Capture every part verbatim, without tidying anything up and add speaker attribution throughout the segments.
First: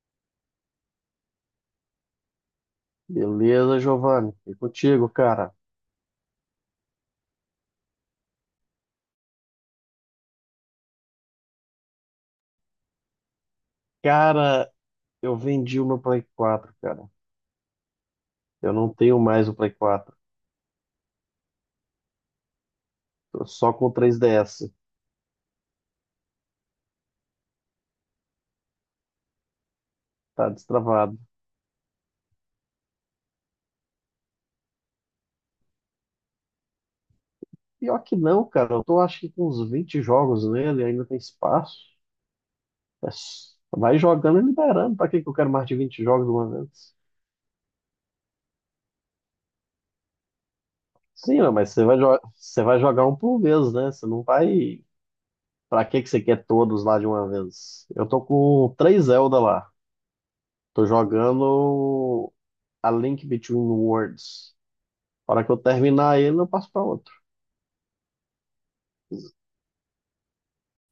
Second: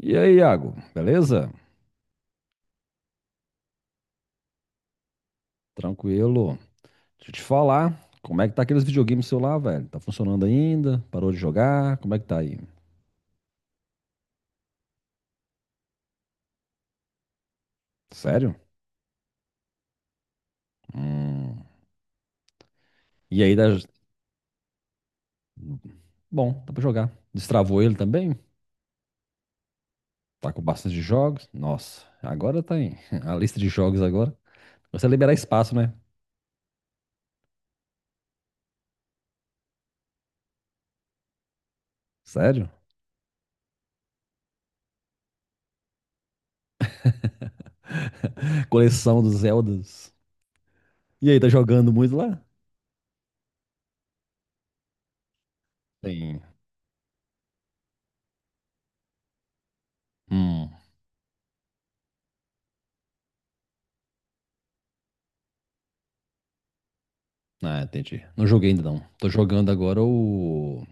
Speaker 1: E aí, Iago, beleza?
Speaker 2: Beleza, Giovanni. E contigo, cara?
Speaker 1: Tranquilo. Deixa eu te falar, como é que tá aqueles videogames seu lá, velho? Tá funcionando ainda? Parou de jogar? Como é que tá aí?
Speaker 2: Cara, eu vendi o meu Play quatro, cara.
Speaker 1: Sério?
Speaker 2: Eu não tenho mais o Play quatro.
Speaker 1: Hum. E
Speaker 2: Tô
Speaker 1: aí, dá...
Speaker 2: só com o três D S.
Speaker 1: bom, dá pra jogar. Destravou ele também?
Speaker 2: Tá
Speaker 1: Tá com bastante
Speaker 2: destravado.
Speaker 1: jogos? Nossa, agora tá em a lista de jogos agora. Você liberar espaço, né?
Speaker 2: Pior que não, cara. Eu tô acho que com uns vinte jogos nele, ainda tem espaço.
Speaker 1: Sério?
Speaker 2: É s- Vai jogando e liberando. Pra que que eu quero mais de vinte jogos de uma vez?
Speaker 1: Coleção dos Zeldas. E
Speaker 2: Sim,
Speaker 1: aí, tá
Speaker 2: não, mas você
Speaker 1: jogando
Speaker 2: vai,
Speaker 1: muito
Speaker 2: jo-
Speaker 1: lá?
Speaker 2: você vai jogar um por vez, né? Você não vai. Pra que que você
Speaker 1: Tem.
Speaker 2: quer todos lá de uma vez? Eu tô com três Zelda lá.
Speaker 1: Hum.
Speaker 2: Tô jogando. A Link Between Worlds. Na hora que eu terminar ele, eu passo para outro.
Speaker 1: Ah, entendi. Não joguei ainda não. Tô jogando agora o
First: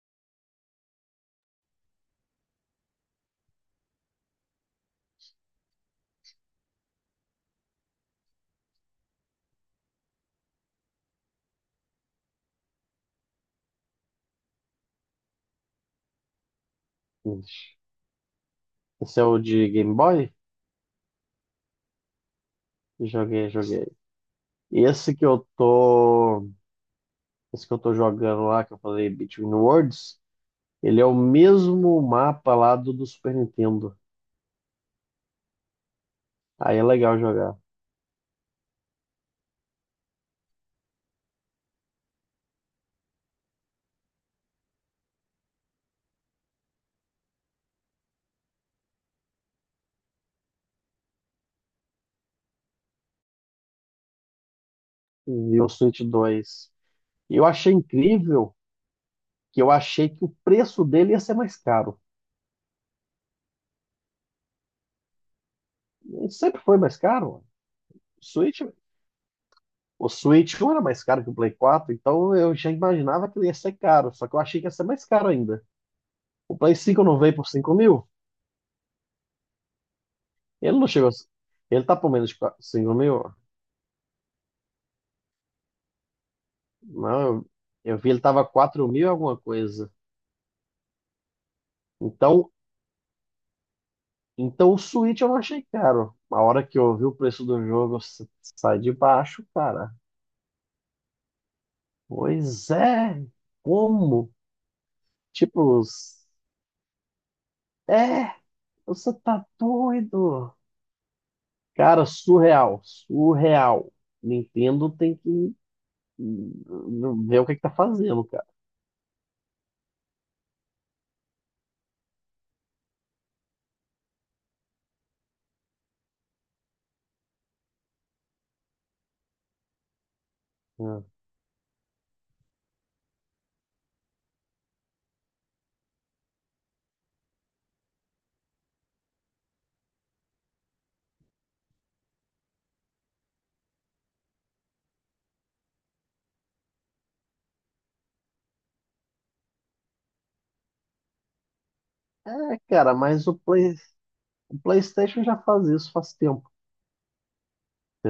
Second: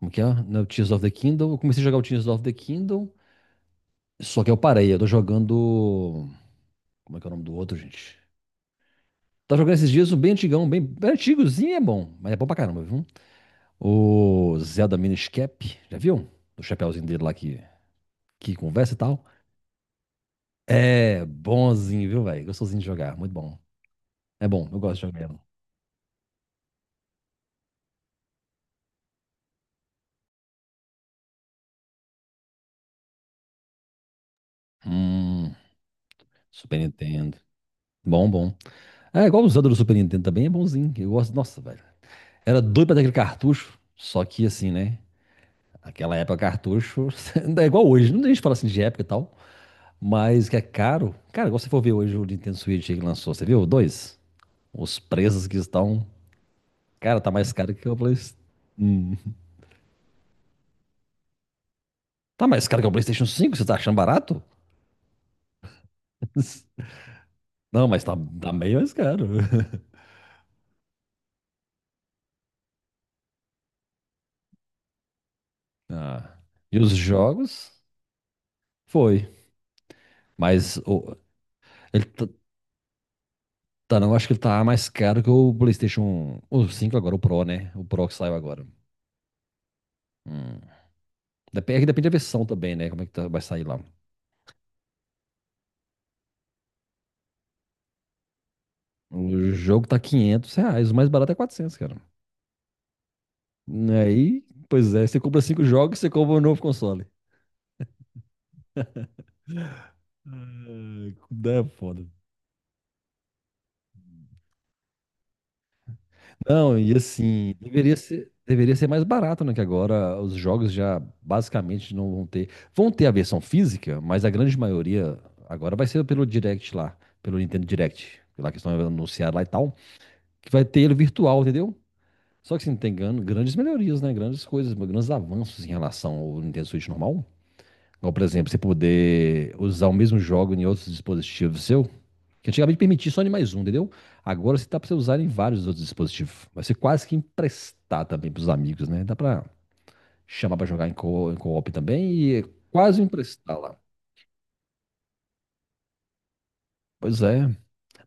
Speaker 1: Como que é? No Tears of the Kingdom. Eu comecei a jogar o Tears of the Kingdom, só que eu parei. Eu tô jogando. Como é que é o nome do outro, gente? Tá jogando esses dias um bem antigão, bem, bem antigozinho é bom, mas é bom pra caramba, viu? O Zelda Minish Cap, já viu? Do chapéuzinho dele lá que, que conversa e
Speaker 2: Esse é
Speaker 1: tal.
Speaker 2: o de Game Boy?
Speaker 1: É bonzinho, viu, velho? Gostosinho de jogar, muito
Speaker 2: Joguei,
Speaker 1: bom.
Speaker 2: joguei.
Speaker 1: É bom,
Speaker 2: E
Speaker 1: eu gosto
Speaker 2: esse
Speaker 1: de
Speaker 2: que
Speaker 1: jogar. Ele.
Speaker 2: eu tô, esse que eu tô jogando lá, que eu falei Between Worlds, ele é o mesmo mapa lá do, do Super Nintendo.
Speaker 1: Hum,
Speaker 2: Aí
Speaker 1: Super
Speaker 2: é legal
Speaker 1: Nintendo.
Speaker 2: jogar.
Speaker 1: Bom, bom. É igual o Zelda do Super Nintendo também, é bonzinho. Eu gosto, nossa, velho. Era doido pra ter aquele cartucho, só que assim, né? Aquela época cartucho ainda é igual hoje. Não deixa de falar assim de época e tal. Mas que é caro. Cara, igual você for ver hoje o Nintendo Switch que lançou, você viu? Dois. Os preços que
Speaker 2: E o Switch
Speaker 1: estão.
Speaker 2: dois.
Speaker 1: Cara, tá
Speaker 2: E eu
Speaker 1: mais
Speaker 2: achei
Speaker 1: caro que o PlayStation.
Speaker 2: incrível
Speaker 1: Hum.
Speaker 2: que eu achei que o preço dele ia ser mais caro.
Speaker 1: Tá mais caro que o PlayStation cinco. Você tá achando barato?
Speaker 2: Ele sempre foi mais caro. O
Speaker 1: Não, mas tá, tá
Speaker 2: Switch
Speaker 1: meio mais caro.
Speaker 2: O Switch um era mais caro que o Play quatro, então eu já imaginava que ele ia ser caro, só que eu achei que ia ser mais caro ainda.
Speaker 1: Ah.
Speaker 2: O Play
Speaker 1: E os
Speaker 2: cinco não veio por cinco
Speaker 1: jogos?
Speaker 2: mil?
Speaker 1: Foi.
Speaker 2: Ele
Speaker 1: Mas
Speaker 2: não chegou. a-
Speaker 1: o-
Speaker 2: Ele tá
Speaker 1: ele
Speaker 2: por menos
Speaker 1: tá,
Speaker 2: de qua- cinco mil?
Speaker 1: tá- não, acho que ele tá mais caro que o PlayStation. O cinco agora,
Speaker 2: Não,
Speaker 1: o
Speaker 2: eu,
Speaker 1: Pro, né? O
Speaker 2: eu vi
Speaker 1: Pro que
Speaker 2: ele
Speaker 1: saiu
Speaker 2: tava
Speaker 1: agora.
Speaker 2: quatro mil e alguma coisa.
Speaker 1: Hum. Dep- é que Depende, da versão
Speaker 2: Então,
Speaker 1: também, né? Como é que tá- vai sair lá.
Speaker 2: então o Switch eu não achei caro. A hora que eu vi o preço do jogo s- sai de baixo,
Speaker 1: O jogo
Speaker 2: cara.
Speaker 1: tá quinhentos reais, o mais barato é quatrocentos cara.
Speaker 2: Pois é, como?
Speaker 1: Aí, pois é, você compra cinco
Speaker 2: Tipo,
Speaker 1: jogos, você compra um novo console.
Speaker 2: é, você tá doido.
Speaker 1: É, é
Speaker 2: Cara,
Speaker 1: foda.
Speaker 2: surreal, surreal. Nintendo tem que
Speaker 1: Não, e
Speaker 2: hum, ver o que é
Speaker 1: assim,
Speaker 2: que tá
Speaker 1: deveria
Speaker 2: fazendo,
Speaker 1: ser,
Speaker 2: cara.
Speaker 1: deveria ser mais barato, né? Que agora os jogos já basicamente não vão ter. Vão ter a versão física, mas a grande maioria agora vai ser pelo Direct lá, pelo Nintendo Direct, lá que estão anunciando lá e tal, que vai ter ele
Speaker 2: É,
Speaker 1: virtual, entendeu? Só que assim, tem gran- grandes melhorias, né? Grandes coisas, grandes avanços em relação ao Nintendo Switch normal. Ou, por exemplo, você poder usar o mesmo jogo em outros dispositivos seu, que antigamente permitia só em mais um, entendeu? Agora você tá pra você usar em vários outros dispositivos. Vai ser quase que emprestar também pros amigos, né? Dá pra chamar pra jogar em co- em co-op também e é
Speaker 2: é, cara,
Speaker 1: quase
Speaker 2: mas o
Speaker 1: emprestar
Speaker 2: Play,
Speaker 1: lá.
Speaker 2: o PlayStation já faz isso faz tempo,
Speaker 1: Pois é.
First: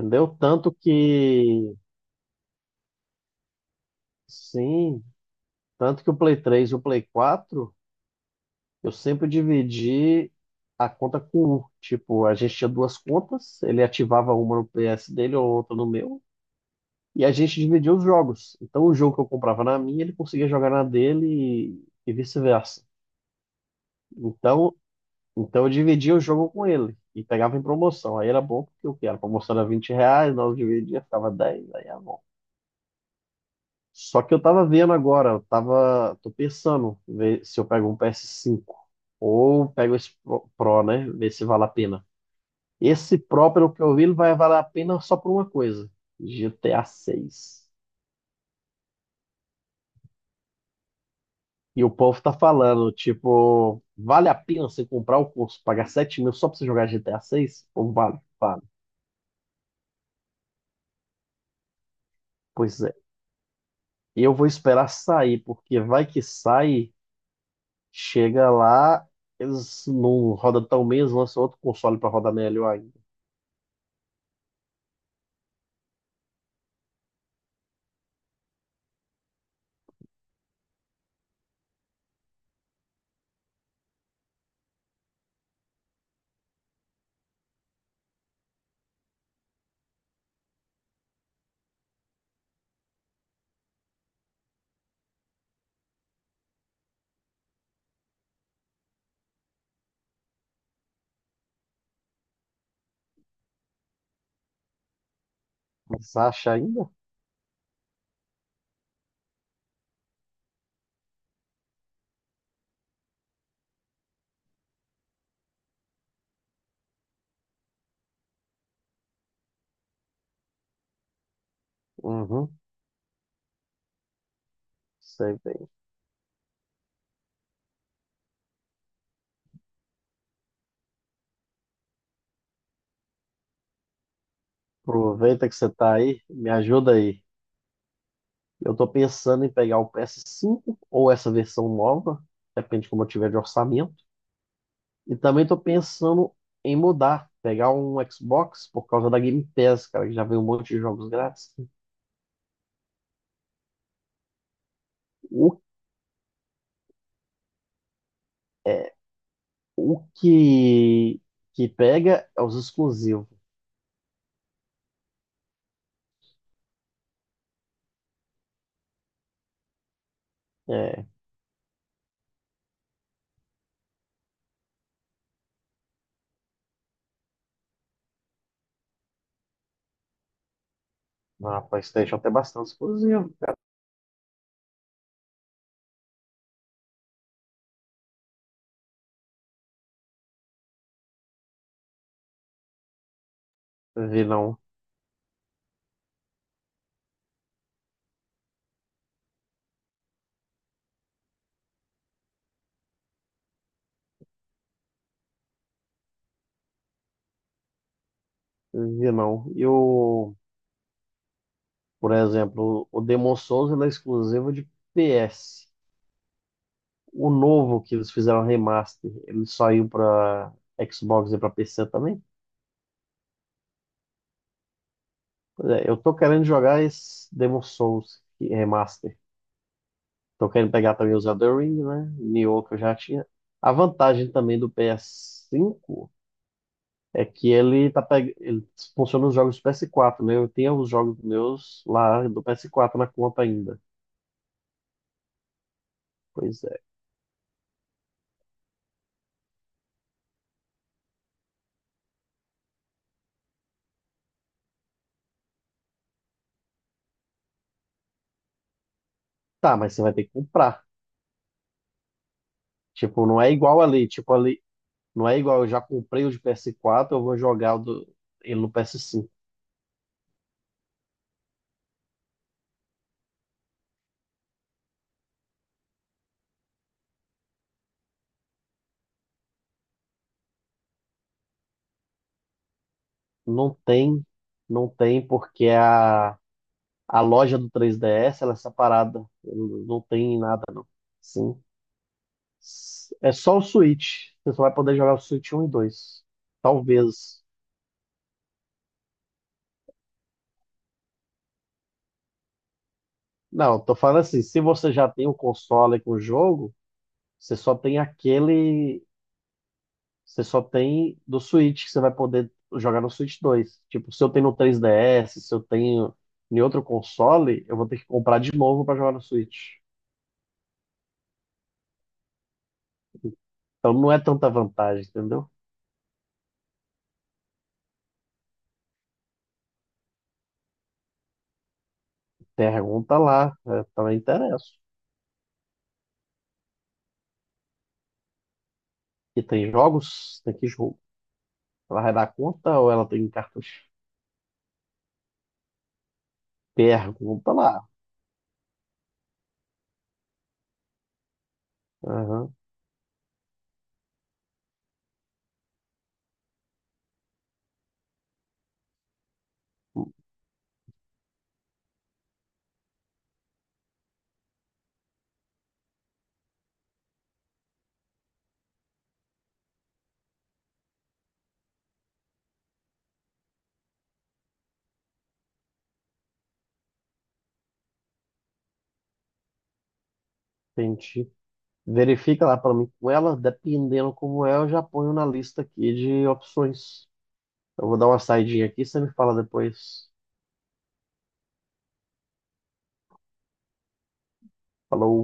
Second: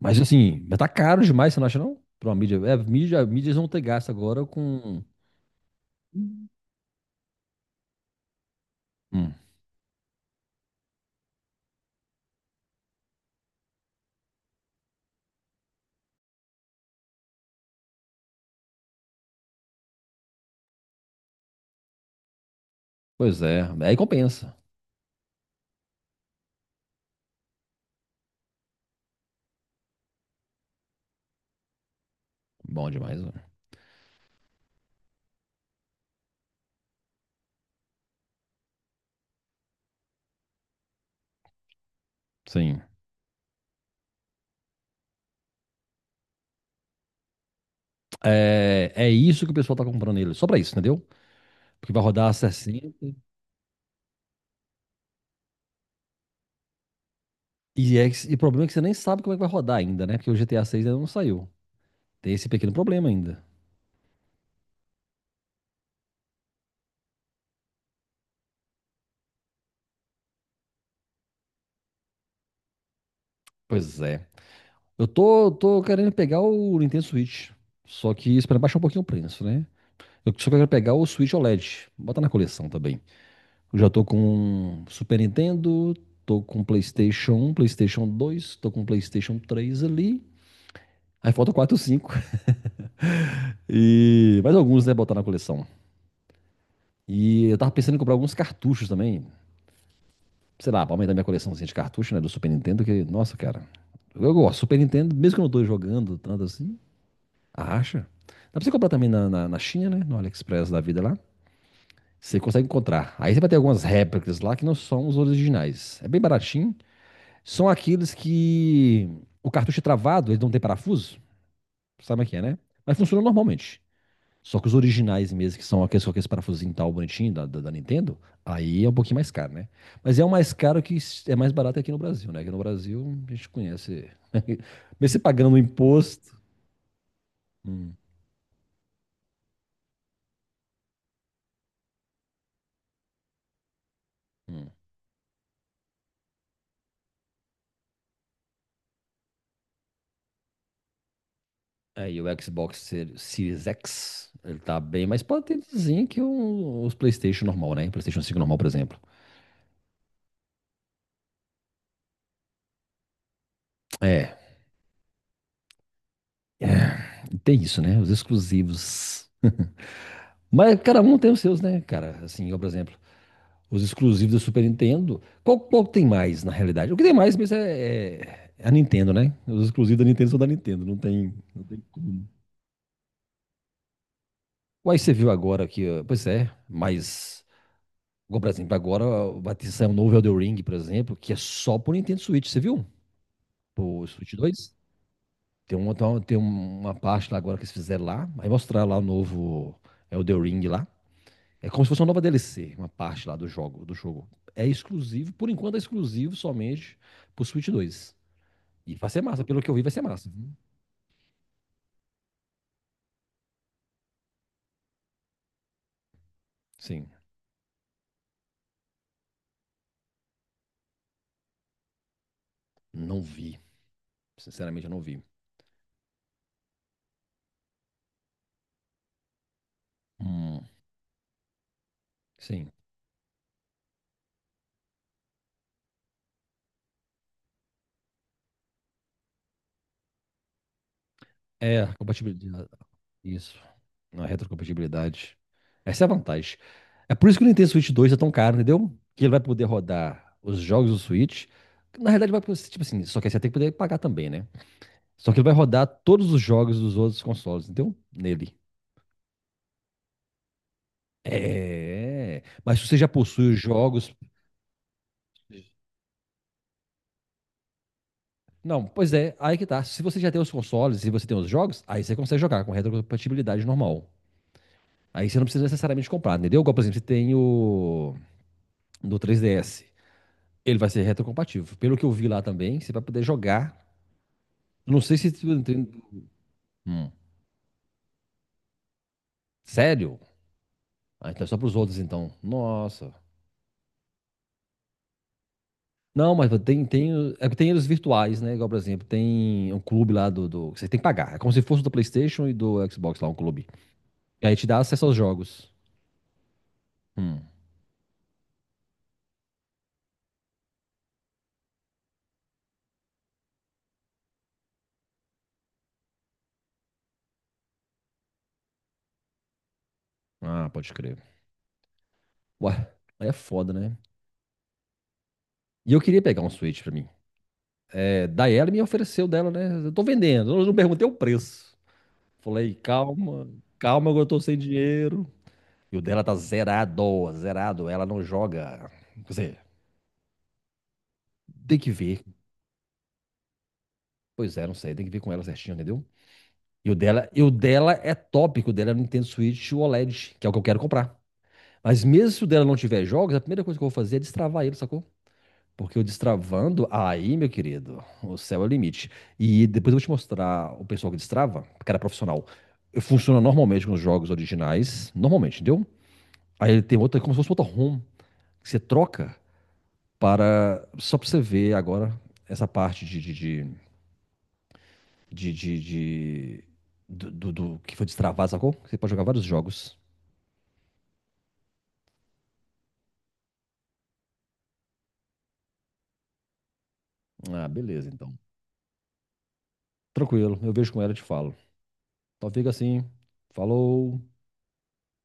Speaker 1: Mas assim,
Speaker 2: Tanto
Speaker 1: já tá caro demais, você não
Speaker 2: que,
Speaker 1: acha não? Pra uma mídia. É, mídia, mídias vão ter gasto agora com.
Speaker 2: sim, tanto que o Play três e o Play quatro, eu sempre
Speaker 1: Hum,
Speaker 2: dividi a conta com um. Tipo, a gente tinha duas contas, ele ativava uma no P S dele ou outra no meu, e a gente dividia os jogos. Então, o jogo que eu comprava na minha, ele conseguia jogar na dele e e vice-versa.
Speaker 1: pois é. Aí compensa.
Speaker 2: Então, então eu dividia o jogo com ele e pegava em promoção. Aí era bom porque o que? Era? A promoção era vinte reais, nós dividia, ficava dez, aí era bom.
Speaker 1: Bom demais, né?
Speaker 2: Só que eu tava vendo agora, eu tava, tô pensando ver se eu pego um P S cinco ou pego esse Pro, Pro, né? Ver se vale a pena.
Speaker 1: Sim.
Speaker 2: Esse Pro, pelo que eu vi, ele vai valer a pena só por uma coisa: G T A seis.
Speaker 1: É, é isso que o pessoal tá comprando ele. Só pra isso, entendeu?
Speaker 2: E o
Speaker 1: Porque vai
Speaker 2: povo
Speaker 1: rodar a
Speaker 2: tá falando,
Speaker 1: sessenta.
Speaker 2: tipo, vale a pena você comprar o curso, pagar sete mil só pra você jogar G T A seis? Ou
Speaker 1: E, é,
Speaker 2: vale?
Speaker 1: que- e o
Speaker 2: Vale.
Speaker 1: problema é que você nem sabe como é que vai rodar ainda, né? Porque o G T A seis ainda não saiu. Tem esse pequeno
Speaker 2: Pois é.
Speaker 1: problema ainda.
Speaker 2: Eu vou esperar sair, porque vai que sai, chega lá, eles não rodam tão bem, eles lançam outro console para rodar melhor ainda.
Speaker 1: Pois é. Eu tô, tô querendo pegar o Nintendo Switch. Só que esperando baixar um pouquinho o preço, né? Eu só quero pegar o Switch O L E D. Bota na coleção também. Eu já tô com Super Nintendo, tô com PlayStation um, PlayStation dois, tô com PlayStation três ali. Aí falta quatro, cinco. E mais alguns, né? Botar na coleção. E eu tava pensando em comprar alguns cartuchos também. Sei lá, pra aumentar minha coleçãozinha de cartucho, né, do Super Nintendo, que, nossa, cara, eu gosto. Super Nintendo, mesmo que eu não tô
Speaker 2: Mas
Speaker 1: jogando tanto
Speaker 2: acha
Speaker 1: assim,
Speaker 2: ainda?
Speaker 1: acha. Dá pra você comprar também na, na, na China, né, no AliExpress da vida lá, você consegue encontrar. Aí você vai ter algumas réplicas lá que não são os originais. É bem baratinho, são aqueles que o cartucho é travado, eles não tem parafuso, sabe o que é,
Speaker 2: Uhum,
Speaker 1: né? Mas funciona normalmente. Só que os originais
Speaker 2: sei
Speaker 1: mesmo, que
Speaker 2: bem.
Speaker 1: são aqueles com aqueles parafusinhos e tal, bonitinho da, da, da Nintendo, aí é um pouquinho mais caro, né? Mas é o mais caro que é mais barato aqui no Brasil, né? Aqui no Brasil a gente conhece. Mesmo você
Speaker 2: Aproveita que
Speaker 1: pagando o
Speaker 2: você tá aí,
Speaker 1: imposto.
Speaker 2: me ajuda aí.
Speaker 1: Hum,
Speaker 2: Eu tô pensando em pegar o P S cinco ou essa versão nova, depende de como eu tiver de orçamento.
Speaker 1: hum.
Speaker 2: E também tô pensando em mudar, pegar um Xbox por causa da Game Pass, cara, que já vem um monte de jogos grátis.
Speaker 1: Aí o Xbox Ser- Series X, ele tá bem mais
Speaker 2: O
Speaker 1: potentezinho que o- os PlayStation normal, né? PlayStation cinco normal, por exemplo.
Speaker 2: O que, que pega é os exclusivos.
Speaker 1: É, é, tem isso, né? Os exclusivos. Mas cada
Speaker 2: É,
Speaker 1: um tem os seus, né, cara? Assim, eu, por exemplo, os exclusivos da Super Nintendo. Qual, qual tem mais, na realidade? O que tem mais mesmo é, é a Nintendo, né? Os exclusivos da Nintendo são da Nintendo, não tem,
Speaker 2: na
Speaker 1: não tem
Speaker 2: PlayStation
Speaker 1: como.
Speaker 2: tem bastante exclusivo, cara.
Speaker 1: Uai, você viu agora que, ó, pois é, mas, igual, por exemplo, agora ó, vai ter sair um novo Elden Ring, por exemplo, que é só pro Nintendo Switch, você viu? Pro
Speaker 2: Vi
Speaker 1: Switch
Speaker 2: não,
Speaker 1: dois. Tem uma, tem uma- tem uma parte lá agora que eles fizeram lá, aí mostrar lá o novo Elden Ring lá. É como se fosse uma nova D L C, uma parte lá do jogo, do jogo. É exclusivo, por enquanto é exclusivo somente pro Switch dois. E vai
Speaker 2: vi
Speaker 1: ser massa,
Speaker 2: não.
Speaker 1: pelo
Speaker 2: E
Speaker 1: que eu vi, vai ser massa.
Speaker 2: o, por exemplo, o Demon Souls ele é exclusivo de P S.
Speaker 1: Sim,
Speaker 2: O novo que eles fizeram remaster, ele saiu pra Xbox e pra P C também.
Speaker 1: não vi. Sinceramente, eu não vi.
Speaker 2: Pois é, eu tô querendo jogar esse Demon Souls remaster. Tô
Speaker 1: Hum,
Speaker 2: querendo pegar também os Elden Ring, né? Nioh
Speaker 1: sim.
Speaker 2: que eu já tinha. A vantagem também do P S cinco é que ele tá peg... ele funciona nos jogos do P S quatro, né? Eu tenho os jogos meus
Speaker 1: É,
Speaker 2: lá do
Speaker 1: compatibilidade.
Speaker 2: P S quatro na conta
Speaker 1: Isso.
Speaker 2: ainda.
Speaker 1: Não é retrocompatibilidade. Essa é a vantagem.
Speaker 2: Pois é.
Speaker 1: É por isso que o Nintendo Switch dois é tão caro, entendeu? Que ele vai poder rodar os jogos do Switch. Que na realidade, vai, poder- tipo assim, só que você tem que poder pagar também, né? Só que ele vai rodar todos os jogos dos outros consoles, entendeu? Nele.
Speaker 2: Tá, mas você vai ter que comprar.
Speaker 1: É. Mas se você já
Speaker 2: Tipo, não é
Speaker 1: possui os
Speaker 2: igual ali.
Speaker 1: jogos.
Speaker 2: Tipo, ali. Não é igual, eu já comprei o de P S quatro, eu vou jogar o do... ele no
Speaker 1: Não, pois
Speaker 2: P S cinco.
Speaker 1: é, aí que tá. Se você já tem os consoles e você tem os jogos, aí você consegue jogar com retrocompatibilidade normal. Aí você não precisa necessariamente comprar, entendeu? Igual, por exemplo, você tem o do três D S. Ele vai ser retrocompatível. Pelo que eu vi lá também, você vai poder
Speaker 2: Não
Speaker 1: jogar.
Speaker 2: tem, não
Speaker 1: Não sei
Speaker 2: tem,
Speaker 1: se.
Speaker 2: porque a,
Speaker 1: Hum,
Speaker 2: a loja do três D S ela é separada. Não
Speaker 1: sério?
Speaker 2: tem nada, não.
Speaker 1: Ah, então é só
Speaker 2: Sim.
Speaker 1: pros outros, então. Nossa.
Speaker 2: É só o Switch. Você só vai poder jogar o Switch um e dois.
Speaker 1: Não, mas tem, tem,
Speaker 2: Talvez.
Speaker 1: é que tem eles virtuais, né? Igual, por exemplo, tem um clube lá do, do. Você tem que pagar. É como se fosse do PlayStation e do Xbox lá, um clube.
Speaker 2: Não, tô falando assim,
Speaker 1: E aí
Speaker 2: se
Speaker 1: te dá
Speaker 2: você
Speaker 1: acesso
Speaker 2: já
Speaker 1: aos
Speaker 2: tem o
Speaker 1: jogos.
Speaker 2: console com o jogo,
Speaker 1: Hum.
Speaker 2: você só tem aquele, você só tem do Switch que você vai poder jogar no Switch dois. Tipo, se eu tenho no três D S, se eu tenho em outro console, eu vou ter que comprar de novo para jogar no Switch.
Speaker 1: Ah, pode crer. Ué, aí é foda,
Speaker 2: Então
Speaker 1: né?
Speaker 2: não é tanta vantagem, entendeu?
Speaker 1: E eu queria pegar um Switch pra mim. É, daí ela me ofereceu dela, né? Eu tô vendendo, eu não perguntei o preço. Falei,
Speaker 2: Pergunta
Speaker 1: calma,
Speaker 2: lá, é,
Speaker 1: calma,
Speaker 2: também
Speaker 1: eu tô sem
Speaker 2: interessa.
Speaker 1: dinheiro. E o dela tá zerado, zerado, ela não joga. Quer
Speaker 2: E
Speaker 1: dizer,
Speaker 2: tem jogos? Tem que jogo.
Speaker 1: tem que
Speaker 2: Ela vai
Speaker 1: ver.
Speaker 2: dar conta ou ela tem cartucho?
Speaker 1: Pois é, não sei, tem que ver com ela certinho, entendeu? E o dela, e o
Speaker 2: Pergunta lá.
Speaker 1: dela é top, o dela é o Nintendo Switch O L E D, que é o que eu quero comprar. Mas mesmo se o
Speaker 2: Aham,
Speaker 1: dela não tiver jogos, a primeira coisa que eu vou fazer é destravar ele, sacou? Porque eu destravando, aí, meu querido, o céu é o limite. E depois eu vou te mostrar o pessoal que destrava, cara profissional. Funciona normalmente com os jogos originais, normalmente, entendeu? Aí ele tem outra, como se fosse outra ROM, que você troca para, só para você ver agora essa parte de, de, de, de, de- de- do, do- do que foi destravado, sacou? Você pode jogar vários jogos.
Speaker 2: entendi. Verifica lá para mim com ela, dependendo como é, eu já ponho na lista aqui de opções.
Speaker 1: Ah,
Speaker 2: Eu vou dar
Speaker 1: beleza,
Speaker 2: uma
Speaker 1: então.
Speaker 2: saidinha aqui, você me fala depois.
Speaker 1: Tranquilo, eu vejo com ela e te falo. Então fica assim, falou.
Speaker 2: Falou.